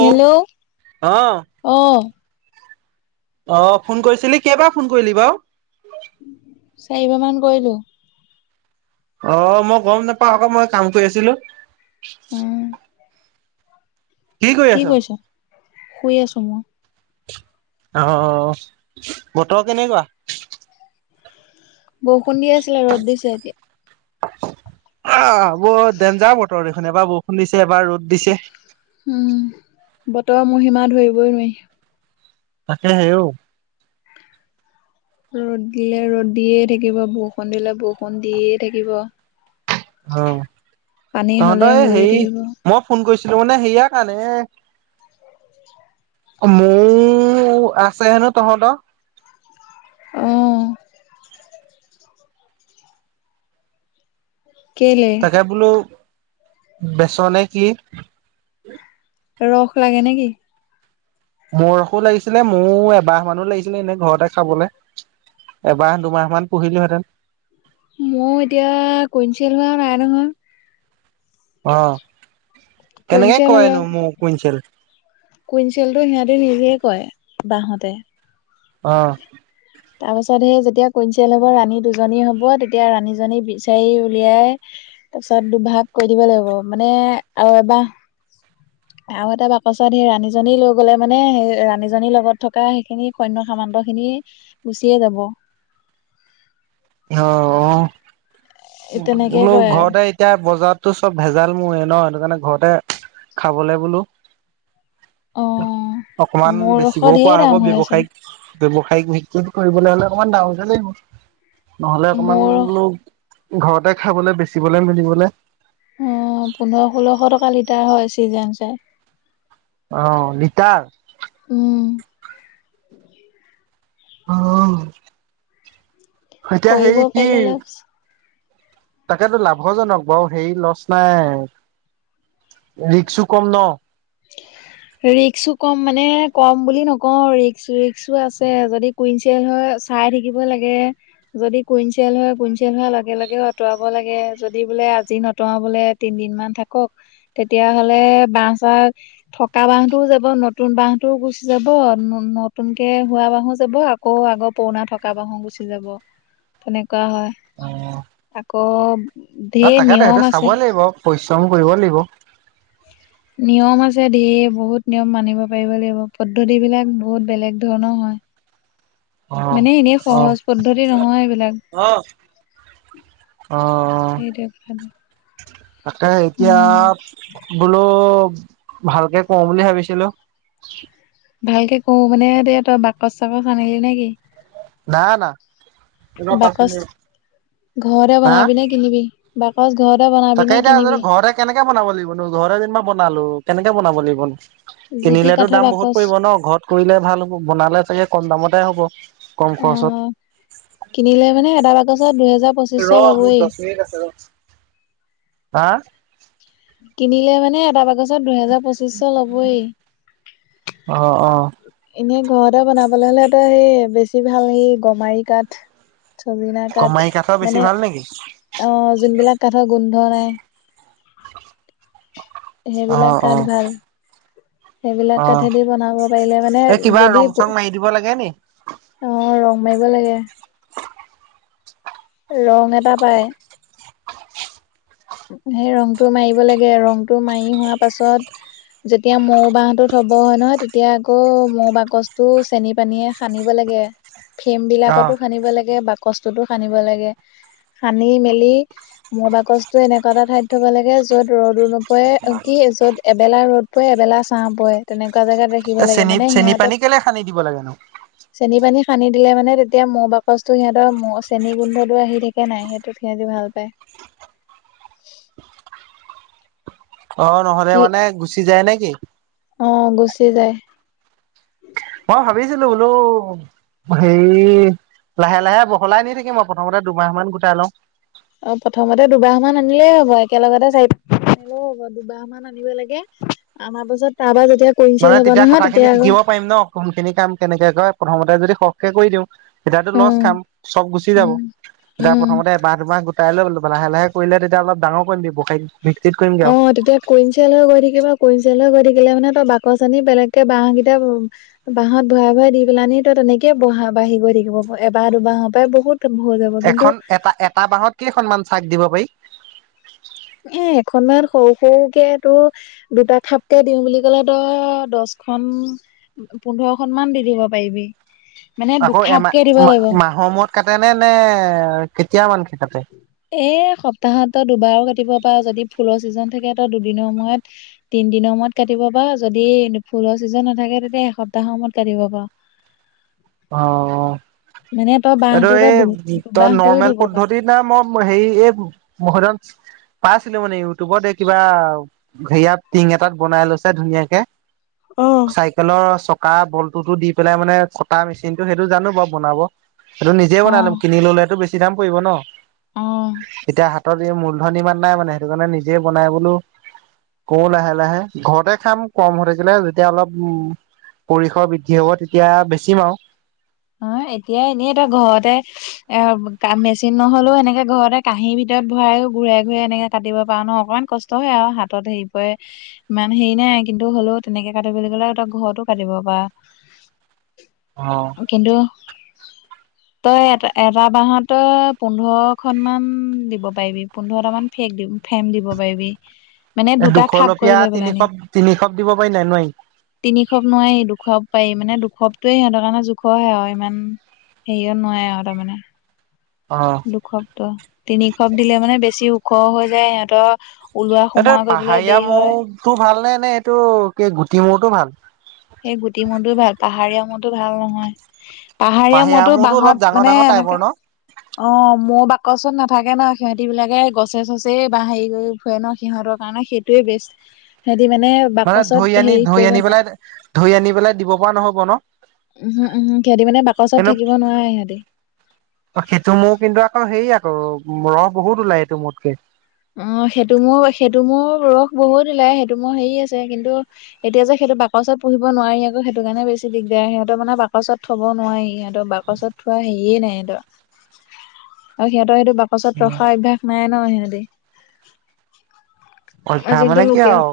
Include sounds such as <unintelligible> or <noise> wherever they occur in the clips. Hello, অ। অ, phone কৰিছিলি কেই বাৰ ফোন কৰিলি বাৰু? চাৰিবাৰ মান কৰিলো। অ, মই গম নাপাওঁ আকৌ মই কাম কৰি আছিলো। অ। কৰি কি আছ কৰিছ শুই আছো মই। অ, বতৰ কেনেকুৱা? বৰষুণ দি আছিলে ৰ'দ দিছে এতিয়া। অ বৰ ডেঞ্জাৰ বতৰ দেখন, এবাৰ বৰষুণ দিছে এবাৰ ৰ'দ দিছে। উম বতৰৰ মহিমা ধৰিবই নোৱাৰি। তাকে সেঔ ৰ'দ দিলে ৰ'দ দিয়ে থাকিব, বৰষুণ দিলে বৰষুণ দিয়ে থাকিব। অ পানী তহঁতৰ হ'লে এই হৈয়ে হেৰি থাকিব। মই ফোন কৰিছিলো মানে, হেয়া কাৰণে এ মোৰ আছে হেনো তহঁত? অ। কেলে? এয়া- বোলো বেচ নে কি? ৰস লাগে নে কি? মৌ ৰসো লাগিছিলে, মৌ এবাহ মানো লাগিছিলে, এনে ঘৰতে খাবলৈ। এমাহ-দুমাহ মান পুহিলো হেতেন। মৌ এতিয়া কুইনচেল হোৱা নাই নহয়। অ। কেনেকে কুইনচেল হ'লে কৰেনো মৌ কুইণ্টেল কুইনচেলটো সিহঁতি নিজে কয় বাহতে। অ। তাৰ পাছত হেই যেতিয়া কুইনচেল হ'ব, ৰাণী দুজনী হ'ব, তেতিয়া ৰাণীজনী বিচাৰি উলিয়াই তাৰপিছত দুভাগ কৰি দিব লাগিব। মানে আৰু এবাহ আৰু এটা বাকচত সেই ৰাণীজনী লৈ গ'লে মানে সেই ৰাণীজনীৰ লগত থকা সেইখিনি সৈন্য সামান্ত খিনি গুচিয়ে যাব। অ তেনেকে বোলো কয় ঘৰতে এতিয়া বজাৰতো চব ভেজাল মৌয়ে ন, সেইটো কাৰণে ঘৰতে খাবলে বোলো অ অকমান মোৰ ৰসত বেচিবও ঢেৰ পৰা দাম হ'ব হৈ আছে ব্যবসায়িক ব্যৱসায়িক ভিক্তিত কৰিবলৈ হ'লে অকমান ডাঙৰকে লাগিব। নহ'লে অকমান মোৰ অ বুলো ঘৰতে খাবলে, বেচিবলে, মিলিবলে, অ পোন্ধৰ-ষোল্লশ টকা লিটাৰ হয় চিজেন চাই। অ লিটাৰ? উম। অ এতিয়া কৰিব হেই কি পাৰিলে লাভ আছে। তাকেতো লাভজনক বাৰু। হে লচ নাই, ৰিক্সো কম ন। ৰিক্সো কম মানে কম বুলি নকও আৰু ৰিক্স ৰিক্সো আছে, যদি কুইনচেল হয় চাই থাকিব লাগে। যদি কুইনচেল হয়, কুইনচেল হোৱাৰ লগে লগে আঁতৰাব লাগে। যদি বোলে আজি নতৰাও বোলে তিনদিন মান থাকক। তেতিয়াাহ'লে বাঁহ-চাহ থকা বাঁহটোও যাব। নতুন বাঁহটোও গুচি যাব, নতুনকৈ হোৱা বাঁহো যাব, আকৌ আকৌ আগৰ পুৰণা থকা বাহো গুচি যাব, তেনেকুৱা হয়। অ। আকৌ অ ঢেৰ তাকেতো সেইটো নিয়ম আছে। চাবই লাগিব পৰিশ্ৰম কৰিব লাগিব। নিয়ম আছে ঢেৰ। বহুত নিয়ম মানিব পাৰিব লাগিব। পদ্ধতি বিলাক বহুত বেলেগ ধৰণৰ হয়। অ', মানে এনেই অ', সহজ পদ্ধতি নহয় এইবিলাক। অ', অ সেইটোৱে কথাটো। তাকে এতিয়া উম, বোলো ভালকে কৰো বুলি ভাবিছিলো। ভালকে কৰো মানে এতিয়া তই বাকচ-চাকচ আনিলি নেকি? না না ৰ পাঁচ বাকচ মিনিট ঘৰতে হা বনাবি নে কিনিবি? বাকচ ঘৰতে বনাবি তাকে নে এতিয়া কিনিবি? ঘৰতে কেনেকে বনাব লাগিবনো? ঘৰ যেনিবা বনালো কেনেকে বনাব লাগিবনো? যি টি কিনিলেতো কাঠৰ দাম বহুত বাকচ পৰিব ন, ঘৰত কৰিলে ভাল হব, বনালে চাগে কম দামতে হ'ব। কম খৰচত অ', কিনিলে মানে এটা বাকচত দুহেজাৰ ৰ মোৰ পঁচিশশ দহ লবই। মিনিট আছে ৰ হা কিনিলে মানে এটা বাকচ ত দুহেজাৰ পঁচিশচ ল'বয়েই। অ অ এনেই ঘৰতে বনাবলৈ হ'লে তো সেই বেছি ভাল এই গমাৰি কাঠ। ছজিনা কাঠ কমাৰি কাঠৰ বেছি মানে ভাল নেকি অ' যোনবিলাক কাঠৰ গোন্ধ নাই অ সেইবিলাক অ কাঠ ভাল। সেইবিলাক অ কাঠেদি বনাব পাৰিলে মানে এই কিবা যদি ৰং চং মাৰি দিব লাগে নি অ' ৰং মাৰিব লাগে, ৰং এটা পায়। সেই ৰংটো মাৰিব লাগে ৰংটো মাৰি হোৱা পাছত যেতিয়া মৌ বাহটো থব হয় নহয় তেতিয়া আকৌ মৌ বাকচটো চেনি পানীয়ে সানিব লাগে, ফেম অ বিলাকতো সানিব লাগে বাক কষ্টতো সানিব লাগে, সানি মেলি মৌ বাক ত এনেকুৱা এটা ঠাইত থব লাগে য'ত ৰ'দো নপৰে কি য'ত এবেলা ৰ'দ পৰে এবেলা ছাঁ পৰে। তেনেকুৱা জেগাত ৰাখিব এই লাগে চেনি মানে চেনি পানী সিহঁতক কেলে সানি দিব লাগে নো চেনি পানী সানি দিলে মানে তেতিয়া মৌ বাকচটো সিহঁতৰ চেনি গোন্ধটো আহি থাকে। কে নাই সেইটোত সিহঁতি ভাল পায়। অ' নহ'লে কি মানে গুচি যায় নে কি? অ' গুচি যায়। মই ভাবিছিলো বোলো হেৰি লাহে লাহে বহলাই নি থাকিম, মই প্ৰথমতে দুমাহ মান গোটাই লওঁ। অ' প্ৰথমতে দুবাহ মান আনিলেই হব একেলগতে চাৰি <unintelligible> আনিলেও হ'ব দুবাহ মান আনিব লাগে আমাৰ পিছত তাৰ পৰা যেতিয়া মানে কুইনচিয়েল হ'ব তেতিয়া নহয় কথাখিনি আকৌ শিকিব পাৰিম ন' কোনখিনি কাম কেনেকে কৰে প্ৰথমতে যদিও কৰি দিওঁ এতিয়াতো লচ উম খাম চব গুচি যাব উম এতিয়া উম প্ৰথমতে এবাহ দুবাহ কাইলৈ লাহে লাহে কৰিলে তেতিয়া অলপ ডাঙৰ কৰিম ব্যবসায় ভিত্তিত কৰিমগে অ আৰু। তেতিয়া কুইনচিয়েল হৈ গৈ থাকিব কুইনচিয়েল হৈ গৈ থাকিলে মানে তই বাকচ চানি বেলেগকে বাহ কেইটা বাহত ভৰা ভৰাই দি পেলানি তো তেনেকে বহা বাঢ়ি গৈ থাকিব এবাৰ দুবাহৰ পৰাই বহুত <unintelligible> এখন এটা, এটা বাহত কেইখনমান চাক দিব পাৰি? এ এখনমান সৰু সৰুকে তোৰ দুটা খাপকে দিওঁ বুলি ক'লে তই দহখন পোন্ধৰ খন মান দি দিব পাৰিবি। মানে আকৌ দুখাপকে দিব লাগিব এমাহ মাহৰ মূৰত কাটে নে নে কেতিয়া মান কে কাটে? এই সপ্তাহত তই দুবাৰো কাটিব পাৰ যদি ফুলৰ ছিজন থাকে তো দুদিনৰ মূৰত তিন দিনৰ মূৰত কাটিব পাৰ যদি ফুলৰ ছিজন নাথাকে তেতিয়া এসপ্তাহৰ মূৰত কাটিব পাৰ। <inaudible> অ', অ' মানে তই এইটো বাঁহটো তই এই তাৰ দুবাহ কৰিও নৰ্মেল দিব পাৰ পদ্ধতিত না মই হেৰি এই মহদন পাইছিলো মানে ইউটিউবত এই কিবা হেয়াত টিং এটাত বনাই লৈছে ধুনীয়াকে। চাইকেলৰ চকা বল্টোতো দি পেলাই মানে তাৰ মেচিনটো সেইটো জানো বাৰু বনাব সেইটো নিজে অ বনাই লম কিনি ললে টো বেছি দাম পৰিব ন। অ এতিয়া হাতত এই মূলধন ইমান নাই মানে সেইটো কাৰণে নিজে বনাই বোলো কৰো লাহে লাহে ঘৰতে খাম কম হৈ থাকিলে যেতিয়া অলপ উম পৰিসৰ বৃদ্ধি হ'ব তেতিয়া বেছিম আৰু অ' এতিয়া এনেই তই ঘৰতে এ মেচিন নহ'লেও এনেকে ঘৰতে কাঁহীৰ ভিতৰত ভৰাইও ঘূৰাই ঘূৰাই এনেকে কাটিব পাৰো ন' অকমান কষ্ট হয় আৰু হাতত হেৰি পৰে ইমান হেৰি নাই কিন্তু হ'লেও তেনেকে কাটিবলৈ ক'লে ত ঘৰতো কাটিব পাৰ। অ'। কিন্তু তই এটা, এটা বাহ তই পোন্ধৰ খন মান দিব পাৰিবি পোন্ধৰটা মান ফেক দি ফেম দিব পাৰিবি। মানে এ, দুটা খাপ কৰি দুখলপীয়া লৈ পেলানি তিনিখপ-তিনিখপ দিব পাৰি নাই, নোৱাৰি? তিনিখপ নোৱাৰি, দুখপ পাৰি মানে, দুখপটোয়ে সিহঁৰ কাৰে জো খৰ আৰু ইমান হেৰিয়ত নোৱাৰে আৰু তাৰমানে। অ'। দুখপটো, তিনিখপ দিলে মানে বেছি ওখ হৈ যায় সিহঁতৰ ওলোৱা এইটো সোমোৱা কৰিবলৈ পাহাৰীয়া দেৰি হয়। <unintelligible> ভাল নে, নে এইটো কি গুটি মৌটো ভাল? সেই গুটি মৌটোয়ে ভাল। পাহাৰীয়া মৌটো ভাল নহয়। পাহাৰীয়া পাহিয়া মৌটো মৌতো অলপ বাহত ডাঙৰ মানে, ডাঙৰ টাইপৰ এনেকে ন অ, মৌ বাকচত নাথাকে ন, সিহঁতি বিলাকে গছে-চছে বা হেৰি কৰি ফুৰে ন, সিহঁতৰ কাৰণে সেই টোৱে বেষ্ট। সিহঁতি মানে মানে বাকচত ধৰি আনি, হেৰি ধৰি কৰিব আনি নোৱাৰে পেলাই, ধৰি আনি পেলাই দিব পৰা নহ'ব ন? উমহু-উমহু। সিহঁতি মানে বাকচত থাকিব নোৱাৰে, সিহঁতি অ, সেইটো মৌ কিন্তু আকৌ হেৰি আকৌ ৰস বহুত ওলাই এইটো মৌতকে। অ, সেইটো মৌৰ, সেইটো মৌৰ ৰস বহুত ওলাই, সেইটো মৌৰ হেৰি আছে কিন্তু এতিয়া যে, সেইটো বাকচত পুহিব নোৱাৰি আকৌ, সেইটো কাৰণে বেছি দিগদাৰ। সিহঁতক মানে বাকচত থ'ব নোৱাৰি সিহঁতক বাক পাছত থোৱা হেইয়ে নাই সিহতঁৰ আৰু সিহঁতৰ সেইটো পাছত ৰখা অভ্যাস নাই ন, সিহঁতে। অভ্যাস মানে কি আও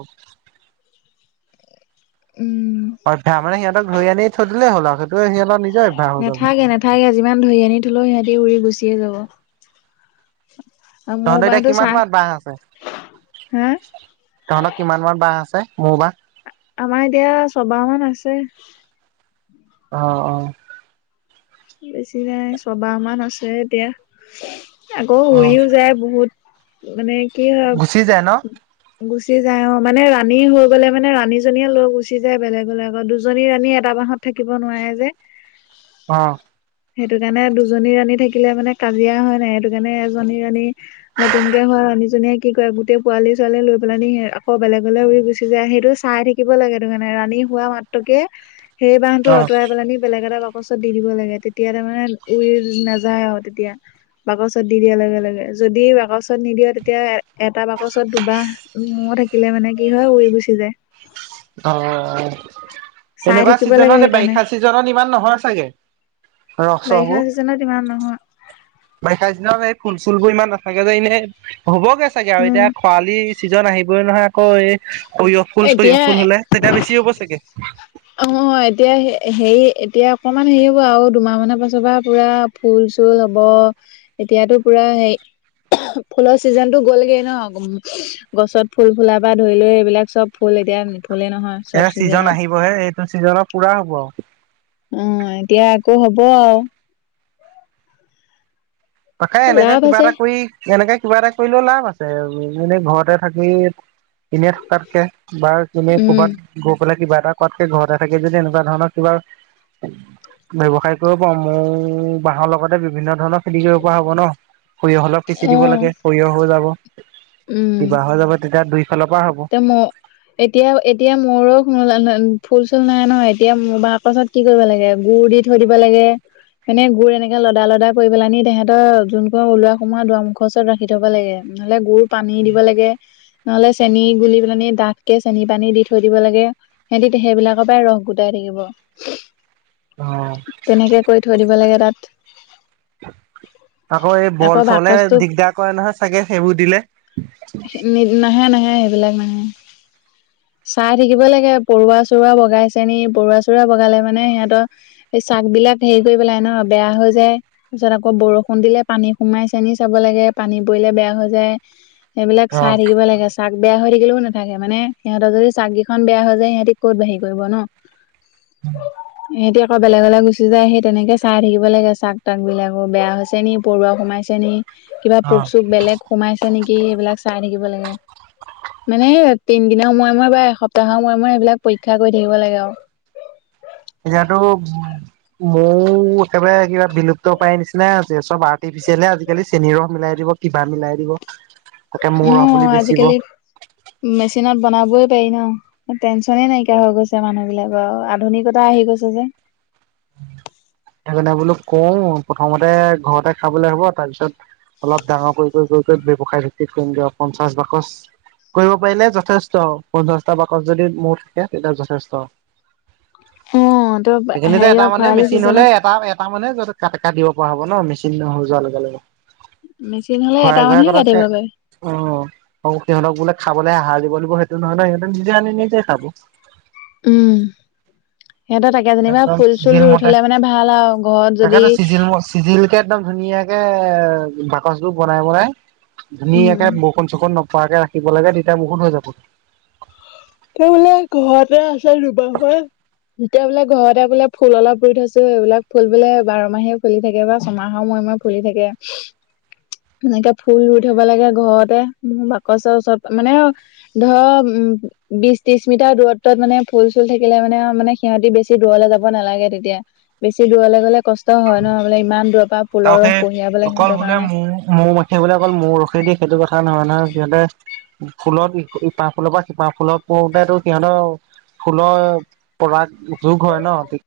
উম। অভ্যাস মানে সিহঁতক ধৰি আনি থৈ দিলে হ'ল আৰু সেইটো সিহতঁ <unintelligible> নাথাকে-নাথাকে। যিমান ধৰি আনি থ'লেও সিহঁতি উৰি গুচিয়ে যাব। আৰু মোৰ তহঁতৰ এতিয়া, বাহতো কিমান চাহ মান বাহ আছে? হা তহঁতৰ কিমান মান বাহ আছে? মৌ বাহ? আমাৰ এতিয়া, ছবাহমান আছে। অ', অ'। বেছি নাই, ছবাহমান আছে এতিয়া আকৌ, অ' উৰিও যায়। বহুত মানে কি হয় গুচি যায় ন? গুচি যায় অ, মানে ৰাণী হৈ গ'লে মানে, ৰাণীজনীয়ে লৈ গুচি যায় বেলেগলে, আকৌ দুজনী ৰাণী এটা বাহত থাকিব নোৱাৰে যে। অ'। সেইটোকাৰণে, দুজনী ৰাণী থাকিলে মানে কাজিয়া হয় নাই, সেইটো কাৰণে এজনী ৰাণী নতুনকে হোৱা ৰাণীজনীয়ে কি কৰে, গোটেই পোৱালী-ছোৱালী লৈ পেলাই নি আকৌ বেলেগলৈ উৰি গুচি যায়। সেইটো চাই থাকি থাকিব লাগে সেইটোকাৰণে ৰাণী হোৱা মাত্ৰকে সেই বাহটো অ' অঁতৰাই পেলাই নি বেলেগ এটা বাকচত দি-দিব লাগে। তেতিয়া, তাৰমানে উৰি নাযায় আৰু তেতিয়া বাকচত দি দিয়াৰ লগে-লগে। যদি, বাকচত ত, নিদিয়, তেতিয়া এটা বাকচত দুবাহ মৌ থাকিলে মানে কি হয়, উৰি গুচি যায়। অ, চাই এনেকুৱা থাকিব লাগে চিজনত, এই সেইকাৰণে বাৰিষা চিজনত ইমান নহয় চাগে? ৰস বাৰিষা চসবোৰ চিজনত ইমান নহয়। বাৰিষা দিনত এই ফুল-চুল বোৰ ইমান নাথাকে যে, এনেই হ'বগে চাগে আৰু উম এতিয়া খৰালি চিজন আহিবই নহয় আকৌ, এই সৰিয়হ ফুল চৰিয়হ এতিয়া ফুল হ'লে, তেতিয়া বেছি হ'ব চাগে। অ, এতিয়া হেৰি এতিয়া অকণমান হেৰি হ'ব আৰু দুমাহ মানৰ পাছৰ পৰা পুৰা ফুল-চুল হ'ব। এতিয়াতো, পুৰা হেই <unintelligible> ফুলৰ চিজনতটো গ'লগে ন। গছত ফুল-ফুলা পা ধৰি লৈ এইবিলাক চব ফুল এতিয়া নুফুলে নহয়। চব এইয়া চিজন চিজনত আহিবহে, এইটো চিজনত পুৰা হ'ব আৰু! অ', এতিয়া, আকৌ হব আৰু! তাকেই, এনেকে লাভ কিবা আছে এটা কৰি, এনেকে কিবা এটা কৰিলেও লাভ আছে, এনেই -এনেই ঘৰতে থাকি এনেই থকাতকে বা এনেই উম ক'বাত গৈ পেলাই কিবা এটা কৰাতকে, ঘৰতে থাকি যদি এনেকুৱা ধৰণৰ কিবা ব্যৱসায় কৰিব পাৰো, মৌ বাঁহৰ লগতে বিভিন্ন ধৰণৰ খেতি কৰিব পৰা হ'ব ন, সৰিয়হ অলপ সিঁচি অ দিব লাগে, সৰিয়হ হৈ যাব। কিবা হৈ যাব, তেতিয়া দুই ফালৰ পৰা হ'ব। মৌ এতিয়া, এতিয়া মৌৰো ফুল চুল নাই ন। এতিয়া বাকচত কি কৰিব লাগে, গুৰ দি থৈ দিব লাগে। এনেই গুৰ এনেকে লদা লদা কৰি পেলাই নি, সিহঁতৰ যোন কন ওলোৱা সোমোৱা দোৱাৰমুখৰ ওচৰত ৰাখি থ'ব লাগে। নহ'লে গুৰ পানী দিব লাগে, নহ'লে চেনি গুলি পেলানি ডাঠ কে চেনি পানী দি থৈ দিব লাগে। সিহঁতি সেইবিলাকৰ পৰাই ৰস গোটাই থাকিব। অ', তেনেকে কৰি থৈ দিব লাগে তাত আকৌ এই বৰল চৰলে দিগদাৰ কৰে নহয় চাগে, সেইবোৰ দিলে। নাহে নাহে, সেইবিলাক নাহে চাই থাকিবই লাগে, পৰুৱা চৰুৱা বগাইছে নি। পৰুৱা চৰুৱা বগালে মানে সিহঁতৰ এই চাক বিলাক হেৰি কৰি পেলাই ন, বেয়া হৈ যায়। তাৰপিছত আকৌ বৰষুণ দিলে পানী সোমাইছে নিকি চাব লাগে, পানী পৰিলে বেয়া হৈ যায়। সেইবিলাক চাই থাকিব লাগে। চাক বেয়া হৈ থাকিলেও নাথাকে মানে, সিহঁতৰ যদি চাককেইখন বেয়া হৈ যায়, সিহঁতি ক'ত বাঢাহি কৰিব ন', উম, সিহঁতি আকৌ বেলেগলে গুচি যায়, সেই তেনেকে চাই থাকিব লাগে চাক তাক বিলাকো বেয়া হৈছে নি, পৰুৱা সোমাইছে নি কিবা পোক চোক বেলেগ সোমাইছে নেকি? সেইবিলাক চাই থাকিব লাগে। মানে তিনিদিনৰ মূৰে মূৰে বা এসপ্তাহৰ মূৰে মূৰে মূৰে সেইবিলাক পৰীক্ষা কৰি থাকিব লাগে আৰু <unintelligible> মৌ একেবাৰে কিবা বিলুপ্ত পায় নিচিনা হৈছে। চব আৰ্টিফিচিয়েলে আজিকালি চেনি ৰস মিলাই দিব কিবা মিলাই দিব। তাকে মৌ ৰস বুলি অ', বেচিব আজিকালি মেচিনত বনাবই পাৰি ন', টেনচনে নাইকিয়া হৈ গৈছে মানুহ বিলাকৰ, আৰু আধুনিকতা আহি গৈছে যে সেইকাৰণে বোলো কৰোঁ, প্ৰথমতে ঘৰতে খাবলৈ হ'ব তাৰপিছত অলপ ডাঙৰ কৰি কৰি কৰি কৰি ব্যৱসায় ভিত্তিত কৰিম গে আৰু পঞ্চাশ বাকচ কৰিব পাৰিলে যথেষ্ট, পঞ্চাশটা বাকত যদি মোৰ থাকে তেতিয়া যথেষ্ট। অ', তো সেইখিনিতে এটা হেৰিয় মানে খৰালি মেচিন হ'লে চিজনত এটা এটা মানে য ক কাটিব পৰা হ'ব ন। মেচিন নহ যোৱাৰ লগে লগে মেচিন হলে এটা খোৱাই ঘুৱাই মানুহে কৰাত কাটিব কৈ পাৰে। অ', সিহঁতক বোলে খাবলৈ আহাৰ দিব লাগিব সেইটো নহয় ন। সিহঁতে নিজে আনি নিজে খাব। উম, সিহঁতৰ তাকে যেনিবা একদম ফুল চুল চিজিল ৰুই মতে থ'লে মানে ভাল আৰু ঘৰত যদি তাকেতো চিজিল কে একদম ধুনীয়াকে এ বাকচবোৰ বনাই বনাই, উম, ধুনীয়াকে ব বৰষুণ চৰষুন নপৰাকে ৰাখিব লাগে, তেতিয়া বহুত ত হৈ যাব। ত বোলে ঘৰতে আছে দুবা হ যেতিয়া বোলে ঘৰতে বোলে ফুল অলপ ৰুই থৈছোঁ, এইবিলাক ফুল বোলে বাৰ মাহে ফুলি থাকে বা ছয়মাহৰ মই মই ফুলি থাকে। এনেকে ফুল ৰুই থ'ব লাগে ঘৰতে, মানে বাকচৰ ওচৰত মানে ধৰ উম, বিশ ত্ৰিশ মিটাৰ দূৰত্বত মানে ফুল চুল থাকিলে মানে, মানে সিহঁতি বেছি দূৰলৈ যাব নালাগে তেতিয়া বেছি দূৰলৈ গ'লে কষ্ট হয় ন। বোলে ইমান দূৰৰ পৰা ফুলৰ ৰস কঢ়িয়াব লাগে সিহঁতৰ কাৰণে <unintelligible> সেইবোলে অকল মৌ ৰখি দি সেইটো কথা নহয়, নহয় সিহঁতে ফুলত ইপাহ ফুলৰ পৰা সিপা ফুলত পোতেতো সিহঁতৰ ফুলৰ পৰাগ যোগ হয় ন তে